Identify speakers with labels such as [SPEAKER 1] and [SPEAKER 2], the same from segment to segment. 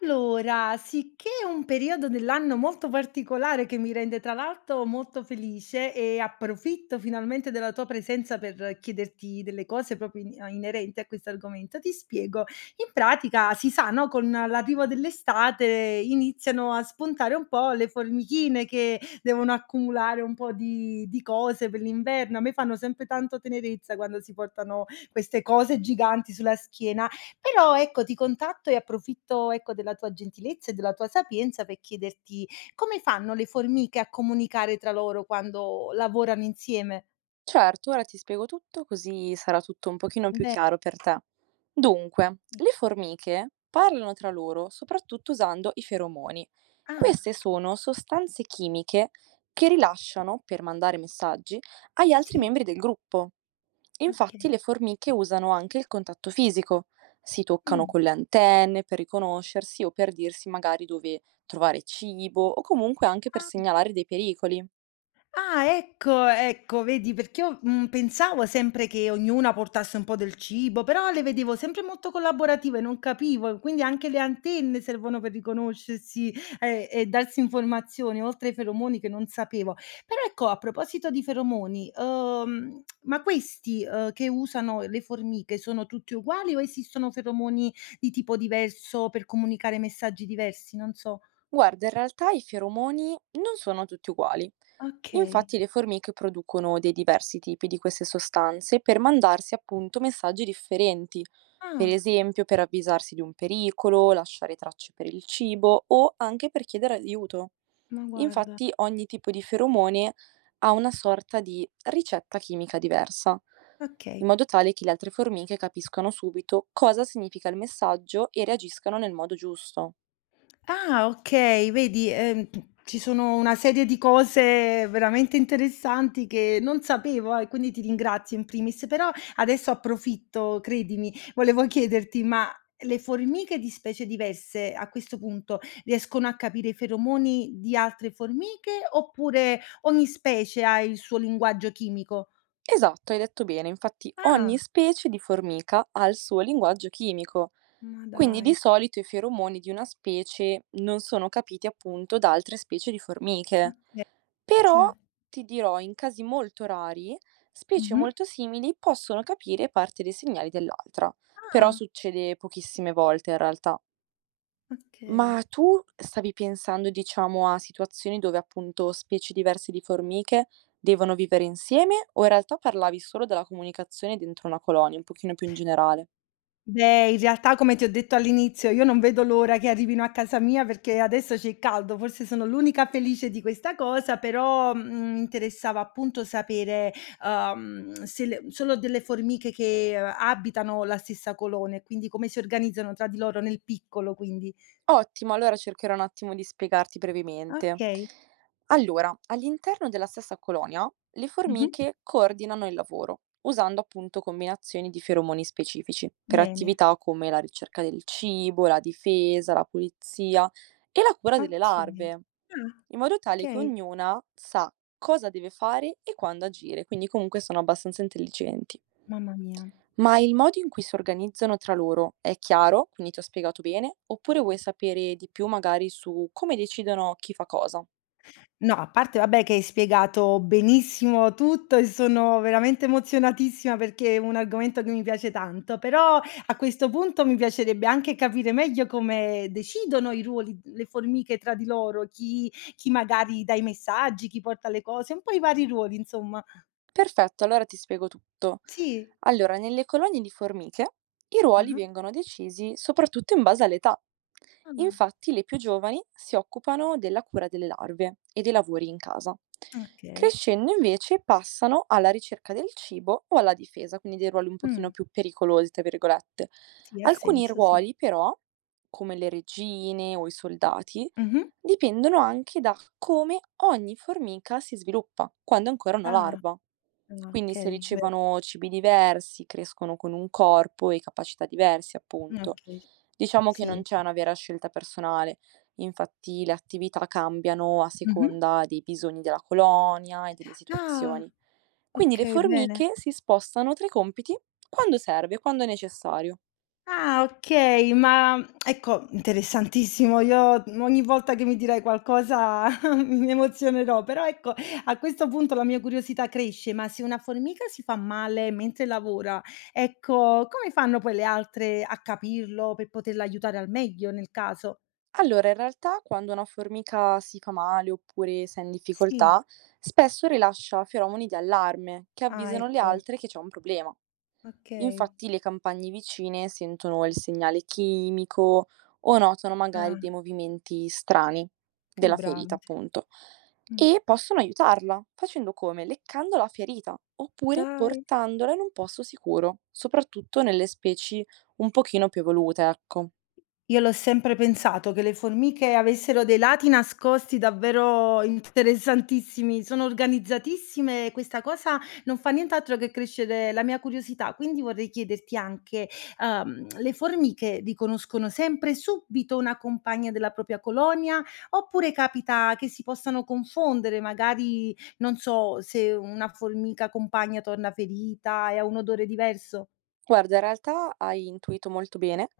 [SPEAKER 1] Allora, sicché è un periodo dell'anno molto particolare che mi rende tra l'altro molto felice e approfitto finalmente della tua presenza per chiederti delle cose proprio inerenti a questo argomento. Ti spiego. In pratica si sa, no, con l'arrivo dell'estate iniziano a spuntare un po' le formichine che devono accumulare un po' di cose per l'inverno. A me fanno sempre tanto tenerezza quando si portano queste cose giganti sulla schiena, però ecco, ti contatto e approfitto, ecco, della tua gentilezza e della tua sapienza per chiederti: come fanno le formiche a comunicare tra loro quando lavorano insieme?
[SPEAKER 2] Certo, ora ti spiego tutto così sarà tutto un pochino più
[SPEAKER 1] Beh,
[SPEAKER 2] chiaro per te. Dunque,
[SPEAKER 1] sì.
[SPEAKER 2] le formiche parlano tra loro soprattutto usando i feromoni.
[SPEAKER 1] Ah,
[SPEAKER 2] Queste
[SPEAKER 1] okay.
[SPEAKER 2] sono sostanze chimiche che rilasciano per mandare messaggi agli altri
[SPEAKER 1] Sì,
[SPEAKER 2] membri del gruppo. Infatti,
[SPEAKER 1] okay.
[SPEAKER 2] le formiche usano anche il contatto fisico. Si toccano
[SPEAKER 1] Mh.
[SPEAKER 2] con le antenne per riconoscersi o per dirsi magari dove trovare cibo o comunque anche per
[SPEAKER 1] Ah.
[SPEAKER 2] segnalare dei pericoli.
[SPEAKER 1] Ah, ecco, ecco, vedi, perché io, pensavo sempre che ognuna portasse un po' del cibo, però le vedevo sempre molto collaborative, non capivo, quindi anche le antenne servono per riconoscersi, e darsi informazioni, oltre ai feromoni che non sapevo. Però ecco, a proposito di feromoni, ma questi, che usano le formiche sono tutti uguali o esistono feromoni di tipo diverso per comunicare messaggi diversi? Non so.
[SPEAKER 2] Guarda, in realtà i feromoni non sono tutti uguali.
[SPEAKER 1] Okay.
[SPEAKER 2] Infatti le formiche producono dei diversi tipi di queste sostanze per mandarsi appunto messaggi differenti, per
[SPEAKER 1] Ah,
[SPEAKER 2] esempio per avvisarsi di un pericolo, lasciare tracce per il cibo o anche per chiedere aiuto.
[SPEAKER 1] ma guarda,
[SPEAKER 2] Infatti ogni tipo di feromone ha una sorta di ricetta chimica diversa, in
[SPEAKER 1] okay.
[SPEAKER 2] modo tale che le altre formiche capiscano subito cosa significa il messaggio e reagiscano nel modo giusto.
[SPEAKER 1] Ah, okay, vedi, ci sono una serie di cose veramente interessanti che non sapevo, quindi ti ringrazio in primis. Però adesso approfitto, credimi. Volevo chiederti, ma le formiche di specie diverse, a questo punto, riescono a capire i feromoni di altre formiche, oppure ogni specie ha il suo linguaggio chimico?
[SPEAKER 2] Esatto, hai detto bene. Infatti ogni
[SPEAKER 1] Ah,
[SPEAKER 2] specie di formica ha il suo linguaggio chimico.
[SPEAKER 1] ma
[SPEAKER 2] Quindi
[SPEAKER 1] dai.
[SPEAKER 2] di solito i feromoni di una specie non sono capiti appunto da altre specie di formiche.
[SPEAKER 1] Okay, sì.
[SPEAKER 2] Però ti dirò, in casi molto rari, specie
[SPEAKER 1] Mh-mh.
[SPEAKER 2] molto simili possono capire parte dei segnali dell'altra. Però
[SPEAKER 1] Ah,
[SPEAKER 2] succede pochissime volte in realtà.
[SPEAKER 1] okay.
[SPEAKER 2] Ma tu stavi pensando, diciamo, a situazioni dove appunto specie diverse di formiche devono vivere insieme o in realtà parlavi solo della comunicazione dentro una colonia, un pochino più in generale?
[SPEAKER 1] Beh, in realtà come ti ho detto all'inizio, io non vedo l'ora che arrivino a casa mia perché adesso c'è il caldo, forse sono l'unica felice di questa cosa, però, mi interessava appunto sapere, se le solo delle formiche che abitano la stessa colonia e quindi come si organizzano tra di loro nel piccolo quindi.
[SPEAKER 2] Ottimo, allora cercherò un attimo di spiegarti brevemente.
[SPEAKER 1] Okay.
[SPEAKER 2] Allora, all'interno della stessa colonia, le
[SPEAKER 1] Mh-mh.
[SPEAKER 2] formiche coordinano il lavoro, usando appunto combinazioni di feromoni specifici per
[SPEAKER 1] Bene.
[SPEAKER 2] attività come la ricerca del cibo, la difesa, la pulizia e la cura delle
[SPEAKER 1] Okay.
[SPEAKER 2] larve,
[SPEAKER 1] Ah,
[SPEAKER 2] in modo tale che
[SPEAKER 1] okay.
[SPEAKER 2] ognuna sa cosa deve fare e quando agire, quindi comunque sono abbastanza intelligenti.
[SPEAKER 1] Mamma mia.
[SPEAKER 2] Ma il modo in cui si organizzano tra loro è chiaro? Quindi ti ho spiegato bene? Oppure vuoi sapere di più magari su come decidono chi fa cosa?
[SPEAKER 1] No, a parte vabbè che hai spiegato benissimo tutto e sono veramente emozionatissima perché è un argomento che mi piace tanto, però a questo punto mi piacerebbe anche capire meglio come decidono i ruoli, le formiche tra di loro, chi magari dà i messaggi, chi porta le cose, un po' i vari ruoli insomma.
[SPEAKER 2] Perfetto, allora ti spiego tutto.
[SPEAKER 1] Sì.
[SPEAKER 2] Allora, nelle colonie di formiche i ruoli
[SPEAKER 1] Ah-ah.
[SPEAKER 2] vengono decisi soprattutto in base all'età.
[SPEAKER 1] Ah.
[SPEAKER 2] Infatti, le più giovani si occupano della cura delle larve e dei lavori in casa.
[SPEAKER 1] Okay.
[SPEAKER 2] Crescendo invece passano alla ricerca del cibo o alla difesa, quindi dei ruoli un pochino
[SPEAKER 1] Mh.
[SPEAKER 2] più pericolosi, tra virgolette.
[SPEAKER 1] Sì, ha
[SPEAKER 2] Alcuni
[SPEAKER 1] senso, sì.
[SPEAKER 2] ruoli però, come le regine o i soldati,
[SPEAKER 1] Mh-mh.
[SPEAKER 2] dipendono anche da come ogni formica si sviluppa, quando è ancora una
[SPEAKER 1] Ah,
[SPEAKER 2] larva.
[SPEAKER 1] ah,
[SPEAKER 2] Quindi se
[SPEAKER 1] okay, beh,
[SPEAKER 2] ricevono cibi diversi, crescono con un corpo e capacità diverse, appunto.
[SPEAKER 1] okay,
[SPEAKER 2] Diciamo che non
[SPEAKER 1] sì.
[SPEAKER 2] c'è una vera scelta personale, infatti le attività cambiano a
[SPEAKER 1] Mh-mh.
[SPEAKER 2] seconda dei bisogni della colonia e delle
[SPEAKER 1] Ah,
[SPEAKER 2] situazioni. Quindi le
[SPEAKER 1] okay, bene.
[SPEAKER 2] formiche si spostano tra i compiti quando serve, quando è necessario.
[SPEAKER 1] Ah, okay, ma ecco, interessantissimo. Io ogni volta che mi dirai qualcosa mi emozionerò, però ecco, a questo punto la mia curiosità cresce, ma se una formica si fa male mentre lavora, ecco, come fanno poi le altre a capirlo per poterla aiutare al meglio nel caso?
[SPEAKER 2] Allora, in realtà quando una formica si fa male oppure se è in
[SPEAKER 1] Sì,
[SPEAKER 2] difficoltà, spesso rilascia feromoni di allarme che
[SPEAKER 1] ah
[SPEAKER 2] avvisano le
[SPEAKER 1] ecco,
[SPEAKER 2] altre che c'è un problema.
[SPEAKER 1] okay.
[SPEAKER 2] Infatti le campagne vicine sentono il segnale chimico o notano magari
[SPEAKER 1] Ah,
[SPEAKER 2] dei movimenti strani
[SPEAKER 1] che
[SPEAKER 2] della ferita,
[SPEAKER 1] bravi.
[SPEAKER 2] appunto,
[SPEAKER 1] Mh.
[SPEAKER 2] e possono aiutarla, facendo come? Leccando la ferita oppure
[SPEAKER 1] Dai.
[SPEAKER 2] portandola in un posto sicuro, soprattutto nelle specie un pochino più evolute, ecco.
[SPEAKER 1] Io l'ho sempre pensato che le formiche avessero dei lati nascosti davvero interessantissimi, sono organizzatissime e questa cosa non fa nient'altro che crescere la mia curiosità. Quindi vorrei chiederti anche, le formiche riconoscono sempre subito una compagna della propria colonia oppure capita che si possano confondere, magari non so se una formica compagna torna ferita e ha un odore diverso?
[SPEAKER 2] Guarda, in realtà hai intuito molto bene.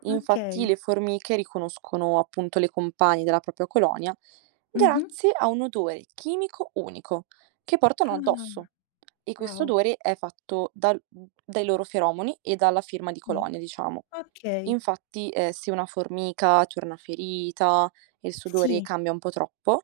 [SPEAKER 2] Infatti
[SPEAKER 1] Okay.
[SPEAKER 2] le formiche riconoscono appunto le compagne della propria colonia
[SPEAKER 1] Mh-mh.
[SPEAKER 2] grazie a un odore chimico unico che portano
[SPEAKER 1] Ah,
[SPEAKER 2] addosso. E questo
[SPEAKER 1] wow.
[SPEAKER 2] odore è fatto dai loro feromoni e dalla firma di
[SPEAKER 1] Sì.
[SPEAKER 2] colonia, diciamo.
[SPEAKER 1] Okay.
[SPEAKER 2] Infatti, se una formica torna ferita e il sudore
[SPEAKER 1] Sì.
[SPEAKER 2] cambia un po' troppo,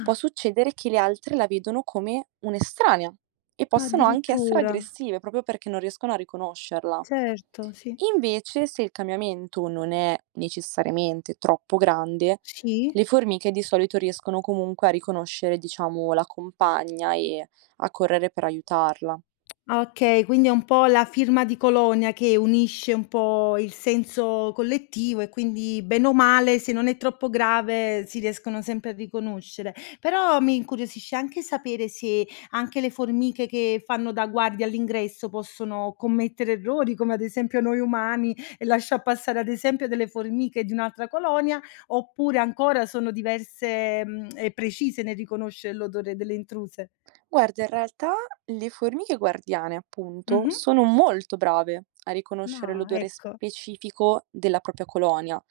[SPEAKER 2] può succedere che le altre la vedono come un'estranea e possono anche essere
[SPEAKER 1] addirittura.
[SPEAKER 2] aggressive proprio perché non riescono a riconoscerla.
[SPEAKER 1] Certo, sì.
[SPEAKER 2] Invece, se il cambiamento non è necessariamente troppo grande,
[SPEAKER 1] Sì?
[SPEAKER 2] le formiche di solito riescono comunque a riconoscere, diciamo, la compagna e a correre per aiutarla.
[SPEAKER 1] Okay, quindi è un po' la firma di colonia che unisce un po' il senso collettivo e quindi bene o male, se non è troppo grave, si riescono sempre a riconoscere. Però mi incuriosisce anche sapere se anche le formiche che fanno da guardia all'ingresso possono commettere errori, come ad esempio noi umani, e lasciar passare ad esempio delle formiche di un'altra colonia, oppure ancora sono diverse, e precise nel riconoscere l'odore delle intruse.
[SPEAKER 2] Guarda, in realtà le formiche guardiane, appunto,
[SPEAKER 1] Mh-mh.
[SPEAKER 2] sono molto brave a riconoscere
[SPEAKER 1] No,
[SPEAKER 2] l'odore
[SPEAKER 1] ecco.
[SPEAKER 2] specifico della propria colonia.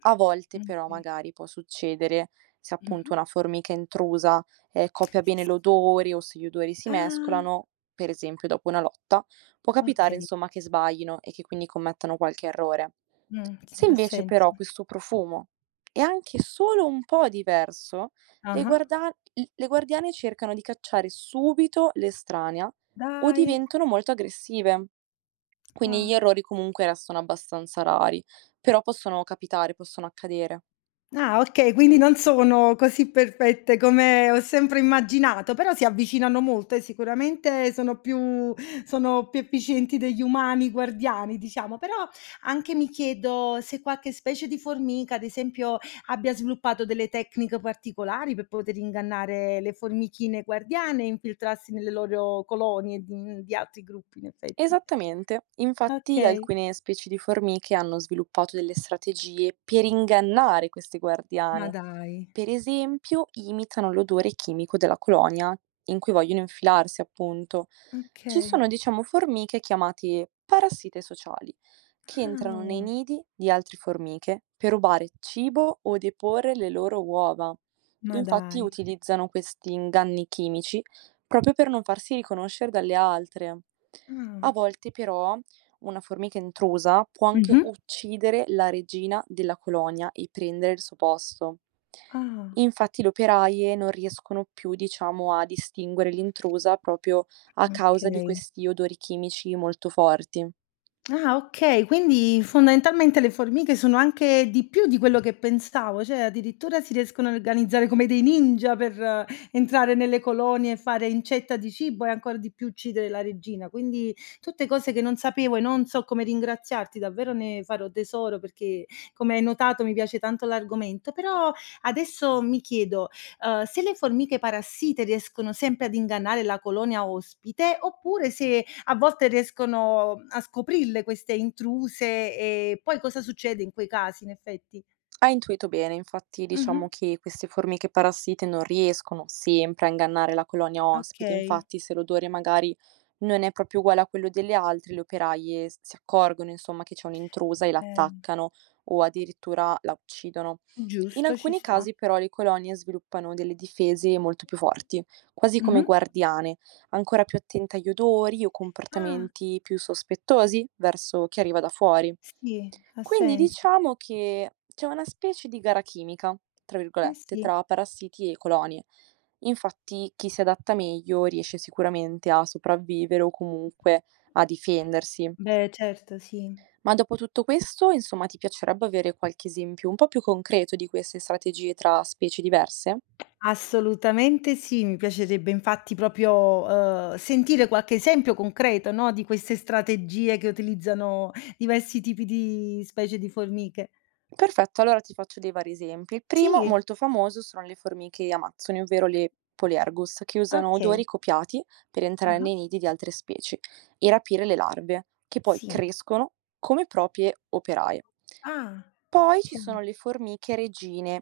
[SPEAKER 2] A volte
[SPEAKER 1] Mh,
[SPEAKER 2] però
[SPEAKER 1] okay.
[SPEAKER 2] magari può succedere se appunto
[SPEAKER 1] Mh-mh.
[SPEAKER 2] una formica intrusa copia bene
[SPEAKER 1] S
[SPEAKER 2] l'odore o se gli odori si
[SPEAKER 1] Ah,
[SPEAKER 2] mescolano, per esempio dopo una lotta, può capitare
[SPEAKER 1] okay.
[SPEAKER 2] insomma che sbaglino e che quindi commettano qualche errore.
[SPEAKER 1] S
[SPEAKER 2] Se
[SPEAKER 1] ha
[SPEAKER 2] invece
[SPEAKER 1] senso.
[SPEAKER 2] però questo profumo è anche solo un po' diverso, le
[SPEAKER 1] Ah-ah.
[SPEAKER 2] guarda- le guardiane cercano di cacciare subito l'estranea o
[SPEAKER 1] Dai,
[SPEAKER 2] diventano molto aggressive. Quindi gli
[SPEAKER 1] ah.
[SPEAKER 2] errori comunque restano abbastanza rari, però possono capitare, possono accadere.
[SPEAKER 1] Ah, okay, quindi non sono così perfette come ho sempre immaginato, però si avvicinano molto e sicuramente sono più efficienti degli umani guardiani, diciamo. Però anche mi chiedo se qualche specie di formica, ad esempio, abbia sviluppato delle tecniche particolari per poter ingannare le formichine guardiane e infiltrarsi nelle loro colonie di altri gruppi in effetti.
[SPEAKER 2] Esattamente, infatti
[SPEAKER 1] Okay.
[SPEAKER 2] alcune specie di formiche hanno sviluppato delle strategie per ingannare queste
[SPEAKER 1] Ma
[SPEAKER 2] guardiane.
[SPEAKER 1] dai.
[SPEAKER 2] Per esempio, imitano l'odore chimico della colonia in cui vogliono infilarsi, appunto. Ci
[SPEAKER 1] Okay.
[SPEAKER 2] sono, diciamo, formiche chiamate parassite sociali, che entrano nei
[SPEAKER 1] Ah,
[SPEAKER 2] nidi di altre formiche per rubare cibo o deporre le loro uova.
[SPEAKER 1] ma
[SPEAKER 2] Infatti
[SPEAKER 1] dai.
[SPEAKER 2] utilizzano questi inganni chimici proprio per non farsi riconoscere dalle altre. A
[SPEAKER 1] Ah.
[SPEAKER 2] volte però una formica intrusa può anche
[SPEAKER 1] Mh-mh.
[SPEAKER 2] uccidere la regina della colonia e prendere il suo posto.
[SPEAKER 1] Ah.
[SPEAKER 2] Infatti le operaie non riescono più, diciamo, a distinguere l'intrusa proprio a causa di
[SPEAKER 1] Okay.
[SPEAKER 2] questi odori chimici molto forti.
[SPEAKER 1] Ah, okay, quindi fondamentalmente le formiche sono anche di più di quello che pensavo, cioè addirittura si riescono a organizzare come dei ninja per entrare nelle colonie e fare incetta di cibo e ancora di più uccidere la regina. Quindi tutte cose che non sapevo e non so come ringraziarti, davvero ne farò tesoro perché come hai notato mi piace tanto l'argomento. Però adesso mi chiedo, se le formiche parassite riescono sempre ad ingannare la colonia ospite oppure se a volte riescono a scoprirle queste intruse e poi cosa succede in quei casi in effetti.
[SPEAKER 2] Hai intuito bene, infatti
[SPEAKER 1] Mh-mh.
[SPEAKER 2] diciamo che queste formiche parassite non riescono sempre a ingannare la colonia ospite,
[SPEAKER 1] Okay,
[SPEAKER 2] infatti se l'odore magari non è proprio uguale a quello delle altre, le operaie si accorgono insomma che c'è un'intrusa e
[SPEAKER 1] ehm,
[SPEAKER 2] l'attaccano o addirittura la uccidono. In
[SPEAKER 1] giusto, ci
[SPEAKER 2] alcuni
[SPEAKER 1] sta.
[SPEAKER 2] casi però le colonie sviluppano delle difese molto più forti, quasi come
[SPEAKER 1] Mh-mh.
[SPEAKER 2] guardiane, ancora più attente agli odori o
[SPEAKER 1] Ah.
[SPEAKER 2] comportamenti più sospettosi verso chi arriva da fuori.
[SPEAKER 1] Sì, ha
[SPEAKER 2] Quindi
[SPEAKER 1] senso.
[SPEAKER 2] diciamo che c'è una specie di "gara chimica", tra
[SPEAKER 1] Eh
[SPEAKER 2] virgolette,
[SPEAKER 1] sì.
[SPEAKER 2] tra parassiti e colonie. Infatti chi si adatta meglio riesce sicuramente a sopravvivere o comunque a difendersi.
[SPEAKER 1] Beh, certo, sì.
[SPEAKER 2] Ma dopo tutto questo, insomma, ti piacerebbe avere qualche esempio un po' più concreto di queste strategie tra specie diverse?
[SPEAKER 1] Assolutamente sì, mi piacerebbe infatti proprio, sentire qualche esempio concreto, no, di queste strategie che utilizzano diversi tipi di specie di formiche.
[SPEAKER 2] Perfetto, allora ti faccio dei vari esempi. Il primo,
[SPEAKER 1] Sì,
[SPEAKER 2] molto famoso, sono le formiche amazzoni, ovvero le Polergus, che usano
[SPEAKER 1] okay.
[SPEAKER 2] odori copiati per entrare
[SPEAKER 1] Ah-ah,
[SPEAKER 2] nei nidi di altre specie e rapire le larve, che poi
[SPEAKER 1] sì.
[SPEAKER 2] crescono come proprie operaie.
[SPEAKER 1] Ah.
[SPEAKER 2] Poi ci
[SPEAKER 1] Okay.
[SPEAKER 2] sono le formiche regine,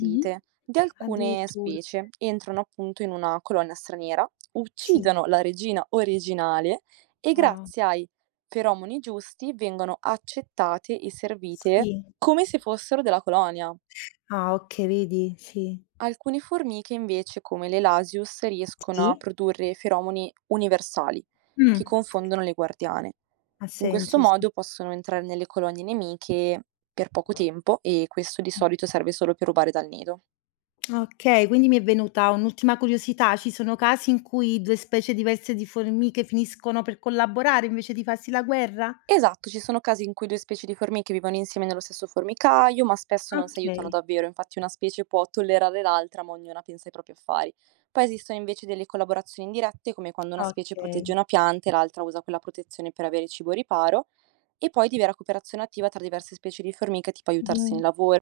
[SPEAKER 1] Mh-mh.
[SPEAKER 2] di alcune
[SPEAKER 1] Addirittura.
[SPEAKER 2] specie. Entrano appunto in una colonia straniera,
[SPEAKER 1] Sì.
[SPEAKER 2] uccidono la regina originale e
[SPEAKER 1] Wow.
[SPEAKER 2] grazie ai feromoni giusti vengono accettate e servite
[SPEAKER 1] Sì.
[SPEAKER 2] come se fossero della colonia.
[SPEAKER 1] Ah, okay, vedi? Sì.
[SPEAKER 2] Alcune formiche invece, come le Lasius, riescono a
[SPEAKER 1] Sì.
[SPEAKER 2] produrre feromoni universali
[SPEAKER 1] Mh.
[SPEAKER 2] che confondono le guardiane.
[SPEAKER 1] Ha
[SPEAKER 2] In questo
[SPEAKER 1] senso, sì,
[SPEAKER 2] modo possono entrare nelle colonie nemiche per poco tempo e questo di
[SPEAKER 1] sì.
[SPEAKER 2] solito serve solo per rubare dal nido.
[SPEAKER 1] Okay, quindi mi è venuta un'ultima curiosità. Ci sono casi in cui 2 specie diverse di formiche finiscono per collaborare invece di farsi la guerra?
[SPEAKER 2] Esatto, ci sono casi in cui due specie di formiche vivono insieme nello stesso formicaio, ma spesso non si aiutano
[SPEAKER 1] Okay,
[SPEAKER 2] davvero, infatti una specie può tollerare l'altra, ma ognuna pensa ai propri affari. Poi esistono invece delle collaborazioni indirette, come quando una specie
[SPEAKER 1] okay.
[SPEAKER 2] protegge una pianta e l'altra usa quella protezione per avere cibo riparo, e poi di vera cooperazione attiva tra diverse specie di formiche, tipo aiutarsi
[SPEAKER 1] Mh.
[SPEAKER 2] nel lavoro.